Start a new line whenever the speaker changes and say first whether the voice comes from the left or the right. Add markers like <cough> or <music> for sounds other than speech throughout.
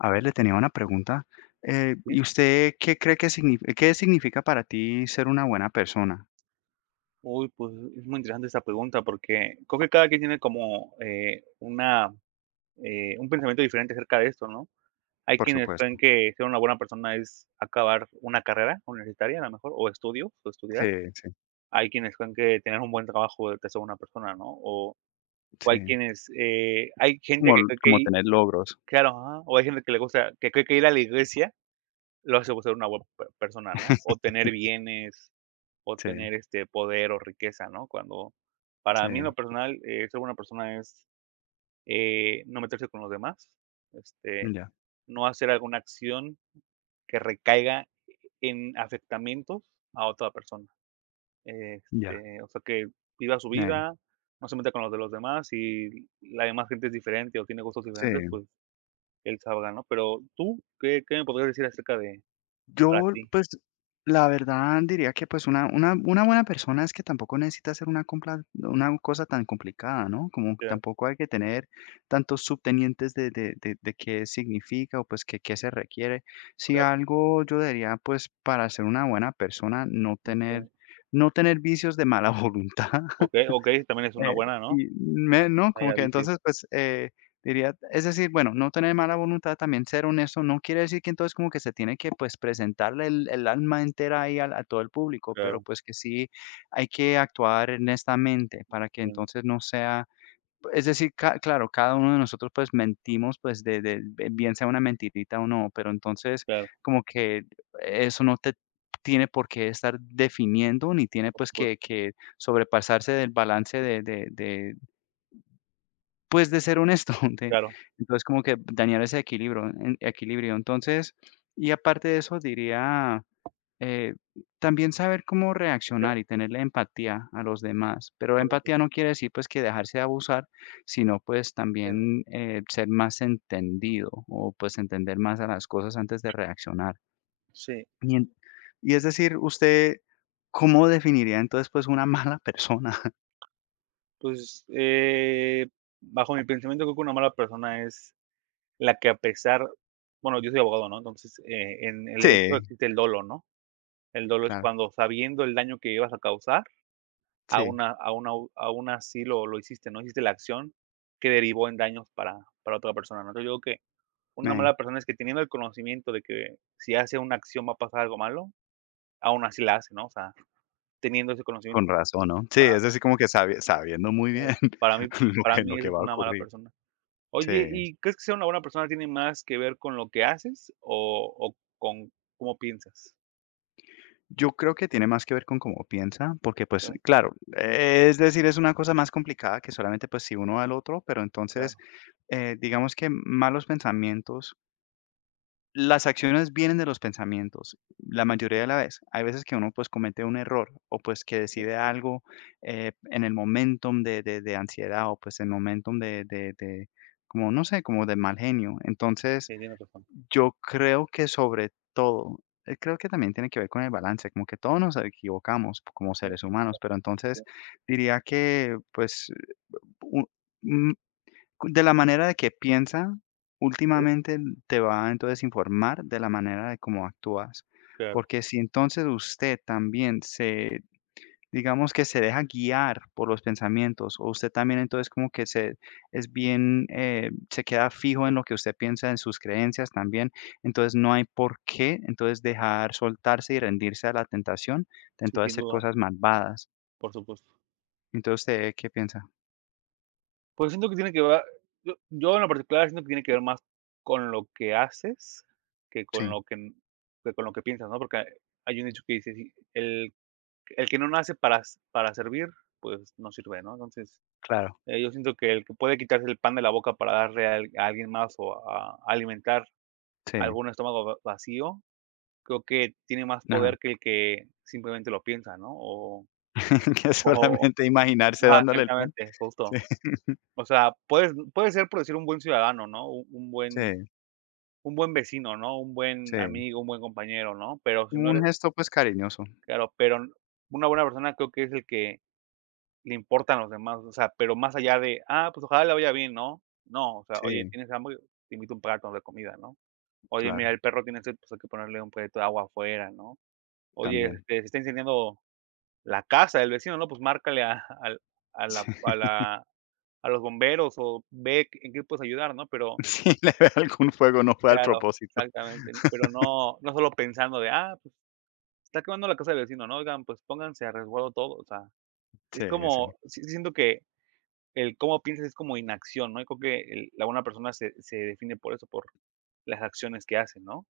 left: A ver, le tenía una pregunta.
right: Sí.
left: ¿Y usted qué cree que significa, qué significa para ti ser una buena persona?
right: Uy, pues es muy interesante esta pregunta porque creo que cada quien tiene como un pensamiento diferente acerca de esto, ¿no? Hay
left: Por
right: quienes creen
left: supuesto.
right: que ser una buena persona es acabar una carrera universitaria, a lo mejor, o estudios, o
left: Sí,
right: estudiar.
left: sí,
right: Hay quienes creen que tener un buen trabajo te hace una persona, ¿no? O hay
left: sí.
right: quienes, hay gente
left: Como,
right: que cree que,
left: como tener logros.
right: claro, ajá, o hay gente que le gusta, que cree que ir a la iglesia lo hace ser una buena persona, ¿no? O
left: <laughs>
right: tener bienes, o
left: Sí,
right: tener, poder o riqueza, ¿no? Cuando
left: sí.
right: para mí en lo personal, ser buena persona es, no meterse con los demás, este,
left: Ya,
right: no hacer alguna acción que recaiga en afectamientos a otra persona.
left: ya.
right: O sea, que viva su
left: eh,
right: vida, no se meta con los demás, y la demás gente es diferente o tiene gustos
left: sí.
right: diferentes, pues él sabrá, ¿no? Pero tú, ¿qué me podrías decir acerca de para
left: Yo,
right: ti?
left: pues, la verdad diría que, pues, una buena persona es que tampoco necesita hacer una cosa tan complicada, ¿no?
right: O
left: Como
right: sea,
left: tampoco hay que tener tantos subtenientes de qué significa o, pues, qué se requiere. Si
right: para
left: algo yo diría, pues, para ser una buena persona, no tener
right: ti.
left: no tener vicios de mala <laughs> voluntad.
right: Okey, okey, también es una
left: Eh,
right: buena, ¿no?
left: y me no, como
right: Vaya
left: que
right: vicio,
left: entonces, pues, diría, es decir, bueno, no tener mala voluntad, también ser honesto, no quiere decir que entonces como que se tiene que, pues, presentarle el alma entera ahí al a todo el público, pero,
right: claro,
left: pues, que sí hay que actuar honestamente para que
right: mm,
left: entonces no sea, es decir, ca claro, cada uno de nosotros, pues, mentimos, pues, bien sea una mentirita o no, pero entonces,
right: claro,
left: como que eso no te tiene por qué estar definiendo, ni tiene,
right: por
left: pues,
right: supuesto,
left: que sobrepasarse del balance pues, de ser honesto, <laughs> de
right: claro,
left: entonces, como que dañar ese equilibrio en equilibrio. Entonces, y aparte de eso, diría, eh, también saber cómo
right: claro,
left: reaccionar y tener la empatía a los demás, pero
right: por
left: empatía
right: supuesto,
left: no quiere decir pues que dejarse abusar, sino pues
right: entiendo.
left: también, ser más entendido o pues entender más a las cosas antes de reaccionar.
right: Sí,
left: Y, y es decir, usted, ¿cómo definiría entonces pues una mala persona? <laughs>
right: pues, bajo mi pensamiento, creo que una mala persona es la que a pesar, bueno, yo soy abogado, ¿no? Entonces, en el derecho
left: Sí,
right: existe el dolo, ¿no? El dolo es
left: claro,
right: cuando sabiendo el daño que ibas a causar,
left: sí,
right: aún a aún au aún así lo hiciste, ¿no? Hiciste la acción que derivó en daños para otra persona, ¿no? Entonces, yo digo que una
left: me-
right: mala persona es que teniendo el conocimiento de que si hace una acción va a pasar algo malo, aún así la hace, ¿no? O sea, teniendo ese
left: con
right: conocimiento.
left: razón, ¿no? Sí, es decir, como que sabiendo muy
right: Claro.
left: bien
right: Para mí
left: <laughs> lo
right: para
left: que,
right: mí
left: lo
right: eso
left: que
right: es
left: va a
right: una mala
left: ocurrir.
right: persona.
left: Sí.
right: Oye, ¿y crees que ser una buena persona tiene más que ver con lo que haces o con cómo piensas?
left: Yo creo que tiene más que ver con cómo piensa, porque pues
right: Okey,
left: claro, es decir, es una cosa más complicada que solamente pues si uno al otro, pero entonces,
right: claro,
left: digamos que malos pensamientos, las acciones vienen de los pensamientos, la
right: por supuesto.
left: mayoría de la vez. Hay veces que uno pues comete un error o pues que decide algo, en el momentum de, de ansiedad o pues en el momentum como no sé, como de mal genio. Entonces,
right: Sí, tienes razón.
left: yo creo que sobre todo, creo que también tiene que ver con el balance, como que todos nos equivocamos como
right: Sí.
left: seres humanos, pero
right: Sí,
left: entonces diría que, pues, u- mm, de la manera de que piensa,
right: sí.
left: últimamente te va a entonces informar de la manera de cómo actúas,
right: Claro,
left: porque si entonces usted también se. Digamos que se deja guiar por los pensamientos, o usted también entonces como que se es bien, se queda fijo en
right: sí,
left: lo que usted piensa, en sus creencias también, entonces no hay por qué, entonces dejar soltarse y rendirse a la tentación de
right: sí,
left: entonces
right: sin
left: hacer
right: duda,
left: cosas malvadas.
right: por supuesto.
left: Entonces, ¿usted qué piensa?
right: Pues siento que tiene que ver, yo en lo particular siento que tiene que ver más con lo que haces que con
left: Sí,
right: lo que que con lo que piensas, ¿no? Porque hay un dicho que dice: "Si el el que no nace para servir, pues no sirve", ¿no? Entonces,
left: claro,
right: yo siento que el que puede quitarse el pan de la boca para darle a alguien más o a alimentar
left: sí,
right: algún estómago va vacío, creo que tiene más
left: ajá,
right: poder que el que simplemente lo piensa, ¿no? O
left: <laughs> que
right: o
left: solamente imaginarse
right: ajá,
left: dándole el pan.
right: exactamente,
left: Sí,
right: justo.
left: <laughs>
right: O sea, puede ser, por decir, un buen ciudadano, ¿no? Un un buen
left: sí,
right: un buen vecino, ¿no? Un buen
left: sí,
right: amigo, un buen compañero, ¿no? Pero si
left: como
right: no
left: un
right: eres,
left: gesto, pues, cariñoso.
right: claro, pero una buena persona creo que es el que le importan los demás, o sea, pero más allá de: "Ah, pues ojalá le vaya bien", ¿no? No, o sea: "Oye,
left: Sí,
right: ¿tienes hambre? Te invito un plato de comida", ¿no? "Oye, mira,
left: claro,
right: el perro tiene sed, pues hay que ponerle un poquito de agua afuera", ¿no? "Oye,
left: también.
right: este, se está incendiando la casa del vecino", ¿no? "Pues márcale a al a la
left: <laughs> Sí.
right: a la a los bomberos o ve en qué puedes ayudar", ¿no? Pero
left: <laughs> Sí, le ve algún fuego, no fue al
right: claro,
left: propósito.
right: exactamente, pero no no solo pensando de: "Ah, pues está quemando la casa del vecino", ¿no? Oigan, pues pónganse a resguardo todo, o sea,
left: Sí,
right: es
left: sí.
right: como sí sí siento que el cómo piensas es como inacción, ¿no? Y creo que el la buena persona se define por eso, por las acciones que hace, ¿no?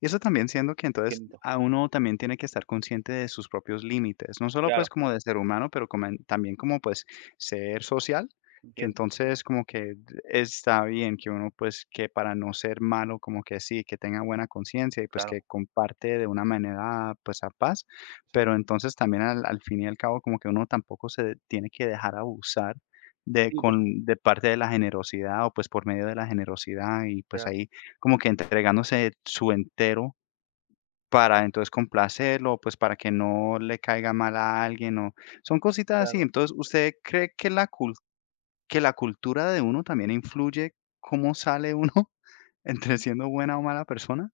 left: Y eso también siendo que entonces
right: Entiendo,
left: a uno también tiene que estar consciente de sus propios límites, no solo pues
right: claro,
left: como de ser humano, pero como también como pues ser social, que
right: entiendo,
left: entonces como que está bien que uno pues que para no ser malo como que sí, que tenga buena conciencia y pues
right: claro,
left: que comparte de una manera pues a paz,
right: sí.
left: pero entonces también al fin y al cabo como que uno tampoco se tiene que dejar abusar de,
right: Sí, por supuesto,
left: con, de parte de la generosidad o pues por medio de la generosidad y pues
right: claro,
left: ahí como que entregándose su entero para entonces complacerlo, pues para que no le caiga mal a alguien o son cositas así.
right: claro.
left: Entonces, ¿usted cree que la cul que la cultura de uno también influye cómo sale uno <laughs> entre siendo buena o mala persona?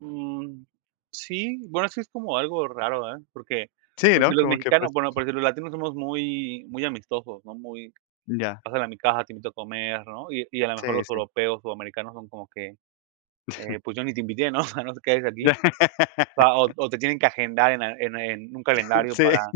right: Mm, sí, bueno, sí es como algo raro, ¿eh? Porque,
left: Sí,
right: pues, si
left: ¿no?
right: los
left: Como que
right: mexicanos,
left: pues
right: bueno, porque los latinos somos muy muy amistosos, ¿no? Muy,
left: ya,
right: pásale a mi casa, te invito a comer, ¿no? Y a lo mejor
left: sí,
right: los
left: sí. <laughs>
right: europeos o americanos son como que, pues yo ni te invité, ¿no? <laughs> O sea, no te quedes aquí.
left: Ya. <laughs>
right: O sea, o te tienen que agendar en a en en un calendario
left: Sí,
right: para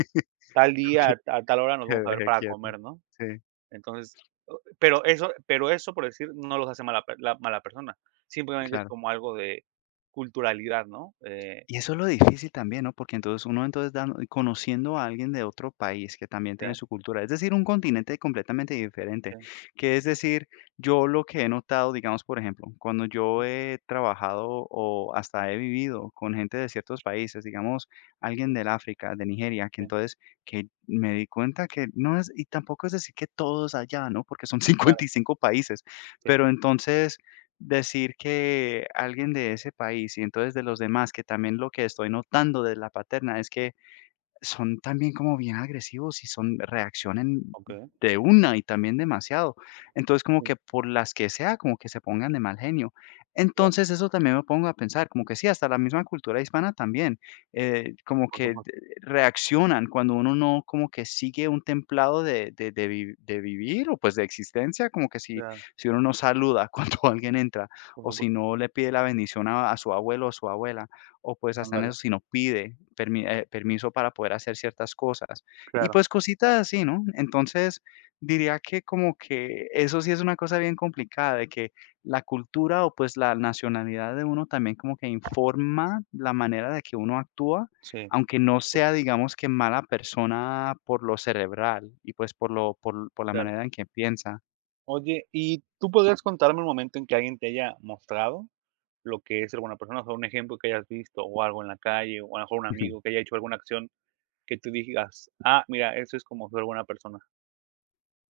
right: tal
left: como
right: día,
left: que
right: a tal hora nos
left: te
right: vamos a ver
left: deje
right: para
left: quieto.
right: comer, ¿no?
left: Sí,
right: Entonces, o- pero eso, por decir, no los hace mala per la mala persona. Simplemente es
left: claro.
right: como algo de culturalidad, ¿no?
left: Y eso es lo difícil también, ¿no? Porque entonces uno entonces ¿no? Conociendo a alguien de otro país que también
right: Ya,
left: tiene su cultura, es decir, un continente completamente diferente,
right: sí,
left: que es decir, yo lo que he notado, digamos, por ejemplo, cuando yo he trabajado o hasta he vivido con gente de ciertos países, digamos, alguien
right: ujú,
left: del África, de Nigeria, que
right: okey, sí,
left: entonces que me di cuenta que no es, y tampoco es decir que todos allá, ¿no? Porque son <laughs>
right: claro,
left: 55 países,
right: sí,
left: pero entonces decir que alguien de ese país y entonces de los demás, que también lo que estoy notando de la paterna es que son también como bien agresivos y son reaccionan
right: okey,
left: de una y también demasiado. Entonces, como
right: sí,
left: que por las que sea, como que se pongan de mal genio.
right: claro,
left: Entonces, eso también me pongo a pensar, como que sí, hasta la misma cultura hispana también, como
right: por
left: que d
right: supuesto,
left: reaccionan cuando uno no como que sigue un templado de vivir o, pues, de existencia, como que si
right: claro,
left: si uno no saluda <laughs> cuando alguien entra,
right: por
left: o si
right: supuesto,
left: no le pide la bendición a su abuelo o su abuela o pues hasta en
right: ándale,
left: eso, si no pide permiso para poder hacer ciertas cosas. Y
right: claro,
left: pues cositas así, ¿no? Entonces, diría que como que eso sí es una cosa bien complicada, de que la cultura o pues la nacionalidad de uno también como que informa la manera de que uno actúa,
right: sí,
left: aunque no
right: pues,
left: sea, digamos que mala persona por lo cerebral y pues por lo por la
right: claro.
left: manera en que piensa.
right: Oye, ¿y tú podrías contarme un momento en que alguien te haya mostrado lo que es ser buena persona? O sea, un ejemplo que hayas visto, o algo en la calle, o a lo mejor un amigo que
left: <laughs>
right: haya hecho alguna acción que tú digas: "Ah, mira, eso es como ser buena persona".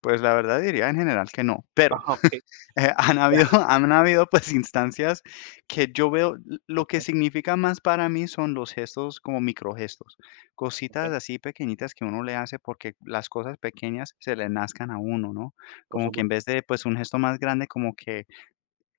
left: Pues la verdad diría en general que no, pero,
right: Ajá, okey,
left: Han
right: ya.
left: habido, <laughs> han habido pues instancias que yo veo, lo que
right: Okey,
left: significa más para mí son los gestos como microgestos, cositas
right: okey,
left: así pequeñitas que uno le hace porque las cosas pequeñas se le nazcan a uno, ¿no?
right: por
left: Como que en
right: supuesto,
left: vez de pues un gesto más grande, como que,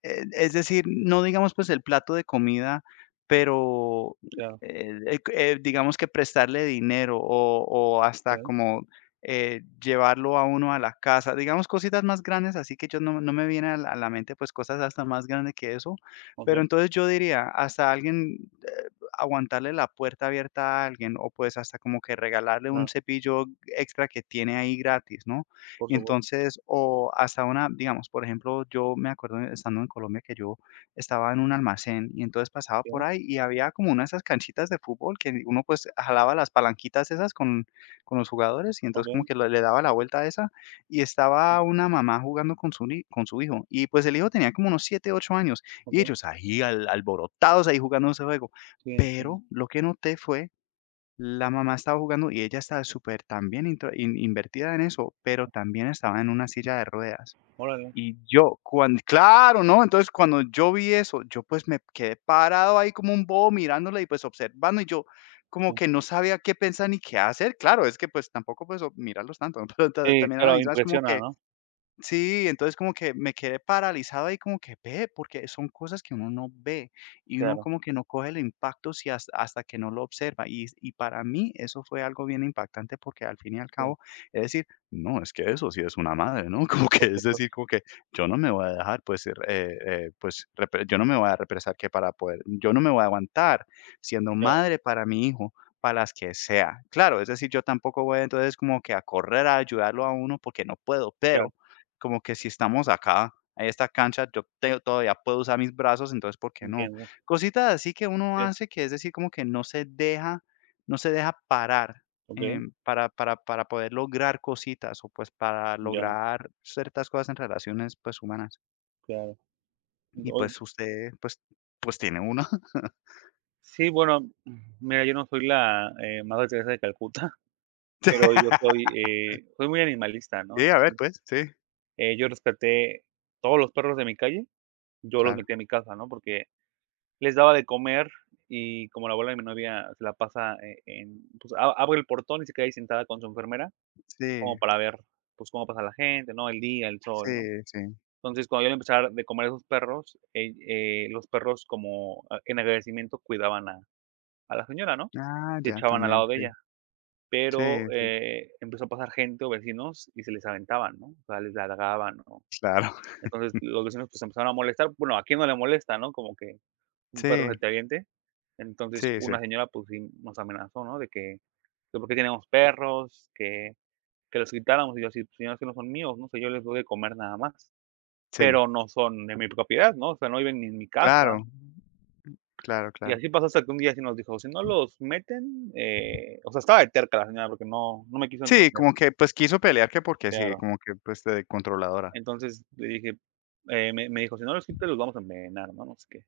left: es decir, no digamos, pues, el plato de comida, pero,
right: claro,
left: el digamos que prestarle dinero o hasta
right: okey,
left: como, llevarlo a uno a la casa, digamos, cositas más grandes, así que yo no me viene a la mente, pues, cosas hasta más grande que eso, pero
right: okey,
left: entonces yo diría, hasta alguien, aguantarle la puerta abierta a alguien o, pues, hasta como que regalarle un
right: claro,
left: cepillo extra que tiene ahí gratis, ¿no?
right: por supuesto,
left: Entonces, o hasta una, digamos, por ejemplo, yo me acuerdo estando en Colombia que yo estaba en un almacén y entonces pasaba por
right: okey,
left: ahí y había como una de esas canchitas de fútbol que uno pues jalaba las palanquitas esas con los jugadores y entonces como
right: okey,
left: que le daba la vuelta a esa y
right: mm,
left: estaba una mamá jugando con su, con su hijo y pues el hijo tenía como unos 7 8 años y ellos ahí alborotados ahí jugando ese juego.
right: sí, entiendo.
left: Pero lo que noté fue la mamá estaba jugando y ella estaba súper también intro in invertida en eso, pero también estaba en una silla de ruedas.
right: Órale,
left: Y yo cuan claro, ¿no? Entonces, cuando yo vi eso, yo, pues, me quedé parado ahí como un bobo mirándola y, pues, observando, y yo como
right: sí.
left: que no sabía qué pensar ni qué hacer. Claro, es que, pues, tampoco, pues, o mirarlos tanto, <laughs> pero ta
right: Sí,
left: también a la
right: claro,
left: misma es como
right: impresiona,
left: que.
right: ¿no?
left: Sí, entonces como que me quedé paralizado ahí como que ve, porque son cosas que uno no ve y uno
right: Claro,
left: como que no coge el impacto si hasta, que no lo observa. Y para mí eso fue algo bien impactante porque al fin y al
right: sí,
left: cabo, es decir, no, es que eso sí es una madre, ¿no? <laughs> Como que
right: por
left: es decir,
right: supuesto,
left: como que yo no me voy a dejar, pues, pues yo no me voy a represar que para poder, yo no me voy a aguantar siendo
right: claro,
left: madre para mi hijo. Para las que sea. Claro, es decir, yo tampoco voy entonces como que a correr a ayudarlo a uno porque no puedo,
right: claro,
left: pero como que si estamos acá, en esta cancha, yo te todavía puedo usar mis brazos, entonces, ¿por qué no?
right: entiendo,
left: Cositas así que uno
right: sí,
left: hace que, es decir, como que no se deja parar,
right: okey,
left: para poder lograr cositas o, pues, para
right: ya,
left: lograr ciertas cosas en relaciones, pues, humanas.
right: claro.
left: Y,
right: Oye,
left: pues, usted, pues, tiene uno.
right: sí, bueno, mira, yo no soy la Madre Teresa de Calcuta, <laughs> pero yo
left: <laughs>
right: soy, soy muy animalista, ¿no?
left: Sí, a ver,
right: Entonces,
left: pues, sí,
right: yo respeté todos los perros de mi calle, yo los
left: claro.
right: metía a mi casa, ¿no? Porque les daba de comer, y como la abuela de mi novia se la pasa, en pues, a abre el portón y se queda ahí sentada con su enfermera, como
left: Sí,
right: para ver, pues, cómo pasa la gente, ¿no? El día, el
left: sí,
right: sol, ¿no?
left: sí.
right: Entonces, cuando yo le empecé a dar de comer a esos perros, los perros como a en agradecimiento cuidaban a la señora, ¿no?
left: Ah,
right: Se
left: ya,
right: echaban al
left: también,
right: lado de
left: sí.
right: ella,
left: Sí,
right: pero,
left: sí,
right: empezó a pasar gente o vecinos y se les aventaban, ¿no? O sea, les ladraban, ¿no?
left: claro. <laughs>
right: Entonces, los vecinos, pues, empezaron a molestar. Bueno, ¿a quién no le molesta, no? Como que un perro
left: Sí,
right: serviente. Entonces,
left: sí, sí,
right: una señora, pues, sí nos amenazó, ¿no? De que por qué tenemos perros, que los quitáramos, y yo así: "Señora, que no son míos, ¿no? Sé, yo les doy de comer nada más,
left: sí,
right: pero no son de mi propiedad, ¿no? O sea, no viven ni en mi casa".
left: claro. Claro,
right: Y
left: claro.
right: así pasó hasta que un día sí nos dijo: "Si no los meten", o sea, estaba de terca la señora porque no me quiso
left: Sí,
right: entender,
left: como que, pues, quiso pelear que porque sí,
right: claro.
left: como que, pues, de controladora.
right: Entonces, le dije, me dijo: "Si no los quitas los vamos a envenenar", ¿no? No sé qué.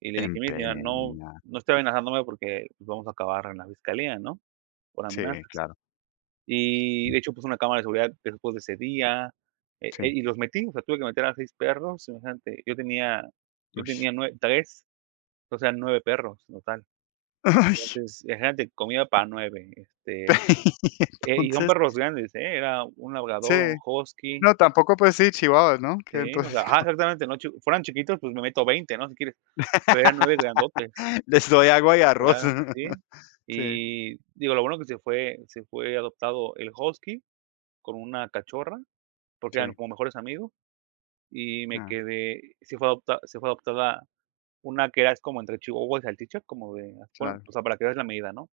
right: Y le dije: "Mire, señora, no
left: Envenenada.
right: no esté amenazándome porque, pues, vamos a acabar en la fiscalía", ¿no? Por
left: Sí,
right: amenazas.
left: claro,
right: Y de hecho, puse una cámara de seguridad después de ese día,
left: sí.
right: y los metí, o sea, tuve que meter a 6 perros, imagínate, yo tenía yo
left: Uy.
right: tenía nue 3, o sea, 9 perros en total.
left: Ay.
right: Entonces, imagínate, comida para 9 este,
left: <laughs>
right: y son
left: Entonces,
right: perros grandes, ¿eh? Era un
left: sí.
right: labrador, un husky,
left: No, tampoco, pues sí, chihuahuas, ¿no? Que
right: sí, o sea
left: entonces
right: ajá,
left: como
right: exactamente, no chi fueran chiquitos, pues me meto veinte, ¿no? Si quieres, pero eran 9 grandotes,
left: <laughs> les doy agua y arroz.
right: ya, sí.
left: <laughs> Sí,
right: Y digo, lo bueno que se fue adoptado el husky con una cachorra porque eran
left: sí.
right: como mejores amigos, y me
left: Ah,
right: quedé, sí fue adoptada una que era es como entre chihuahua y salchicha, como de ah, pon
left: claro.
right: o sea, para que veas la medida, ¿no?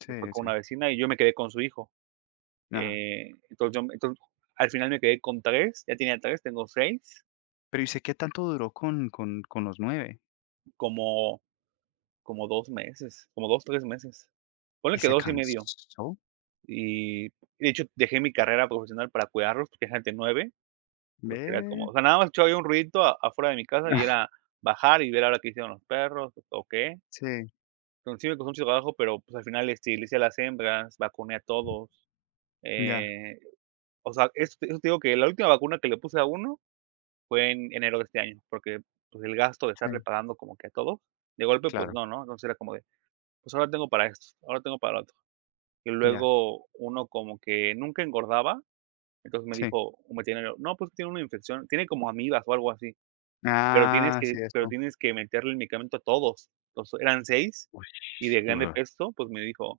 left: Sí,
right: Se fue con
left: sí.
right: una vecina y yo me quedé con su hijo,
left: Ajá.
right: entonces yo entonces al final me quedé con tres, ya tenía tres, tengo seis,
left: Pero, ¿y sé qué tanto duró con los nueve?
right: como como 2 meses, como 2 3 meses.
left: ¿Y
right: Ponle que
left: se
right: 2 y medio,
left: cansó?
right: y de hecho dejé mi carrera profesional para cuidarlos, porque es de nueve. Pues era como,
left: Ve.
right: o sea, nada más escuchaba yo un ruidito a afuera de mi casa y
left: <laughs>
right: era bajar y ver ahora qué hicieron los perros o qué.
left: Sí,
right: Entonces, sí me costó mucho trabajo, pero, pues, al final, este, le hice a las hembras, vacuné a todos.
left: ya,
right: Eh, o sea, eso te digo que la última vacuna que le puse a uno fue en enero de este año, porque, pues, el gasto de estarle
left: sí,
right: pagando como que a todos, de golpe, pues
left: claro,
right: no, ¿no? Entonces, era como de, pues, ahora tengo para esto, ahora tengo para lo otro. Y
left: ya,
right: luego uno como que nunca engordaba, entonces me
left: sí.
right: dijo un veterinario: "No, pues, tiene una infección, tiene como amibas o algo así". Pero tienes
left: Ah,
right: que
left: sí,
right: pero
left: eso.
right: tienes que meterle el medicamento a todos. Los eran 6
left: Uy,
right: y de grande
left: guau.
right: peso, pues, me dijo: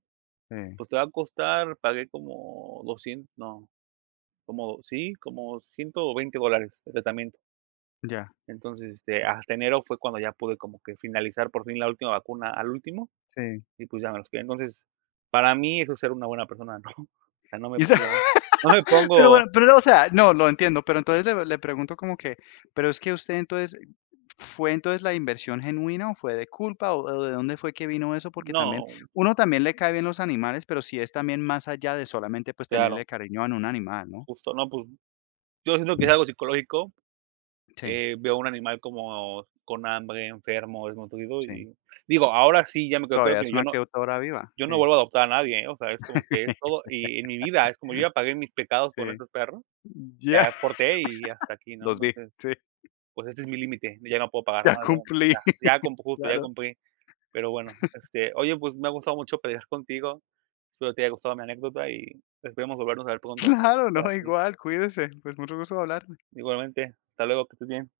left: Sí,
right: "Pues, te va a costar", pagué como 200, no, como sí, como $120 de tratamiento.
left: ya,
right: Entonces, este, hasta enero fue cuando ya pude como que finalizar por fin la última vacuna al último,
left: sí.
right: y, pues, ya me los quedé. Entonces, para mí eso es ser una buena persona, ¿no? <laughs> O sea, no me
left: Y esa
right: pongo no me
left: <laughs> pero
right: pongo
left: bueno, pero, no, o sea, no, lo entiendo, pero entonces le pregunto como que, pero es que usted entonces, ¿fue entonces la inversión genuina o fue de culpa o de dónde fue que vino eso? Porque también
right: no,
left: uno también le cae bien los animales, pero sí es también más allá de solamente, pues,
right: claro,
left: tenerle cariño a un animal, ¿no?
right: justo, no, pues, yo siento que es algo psicológico,
left: Sí,
right: veo un animal como con hambre, enfermo, desnutrido,
left: sí.
right: y digo, ahora sí ya me creo claro
left: Todavía
right: que
left: es
right: yo
left: una
right: no
left: criatura viva,
right: yo no
left: sí.
right: vuelvo a adoptar a nadie, ¿eh? O sea, es como que es todo
left: <laughs>
right: y en mi vida, es como yo ya pagué mis pecados con
left: Sí.
right: esos perros,
left: Ya,
right: ya porté y hasta aquí, ¿no?
left: los vi,
right: Entonces,
left: sí,
right: pues este es mi límite, ya no puedo pagar
left: ya
right: más, ya
left: cumplí,
right: ya cum
left: <laughs>
right: justo, ya
left: claro.
right: compré. Pero bueno, este, oye, pues me ha gustado mucho platicar contigo. Espero te haya gustado mi anécdota, y esperemos volvernos a ver
left: <laughs>
right: pronto por
left: Claro,
right: por
left: no,
right: aquí.
left: igual, cuídese. Pues mucho gusto hablar.
right: Igualmente, hasta luego, que estés bien.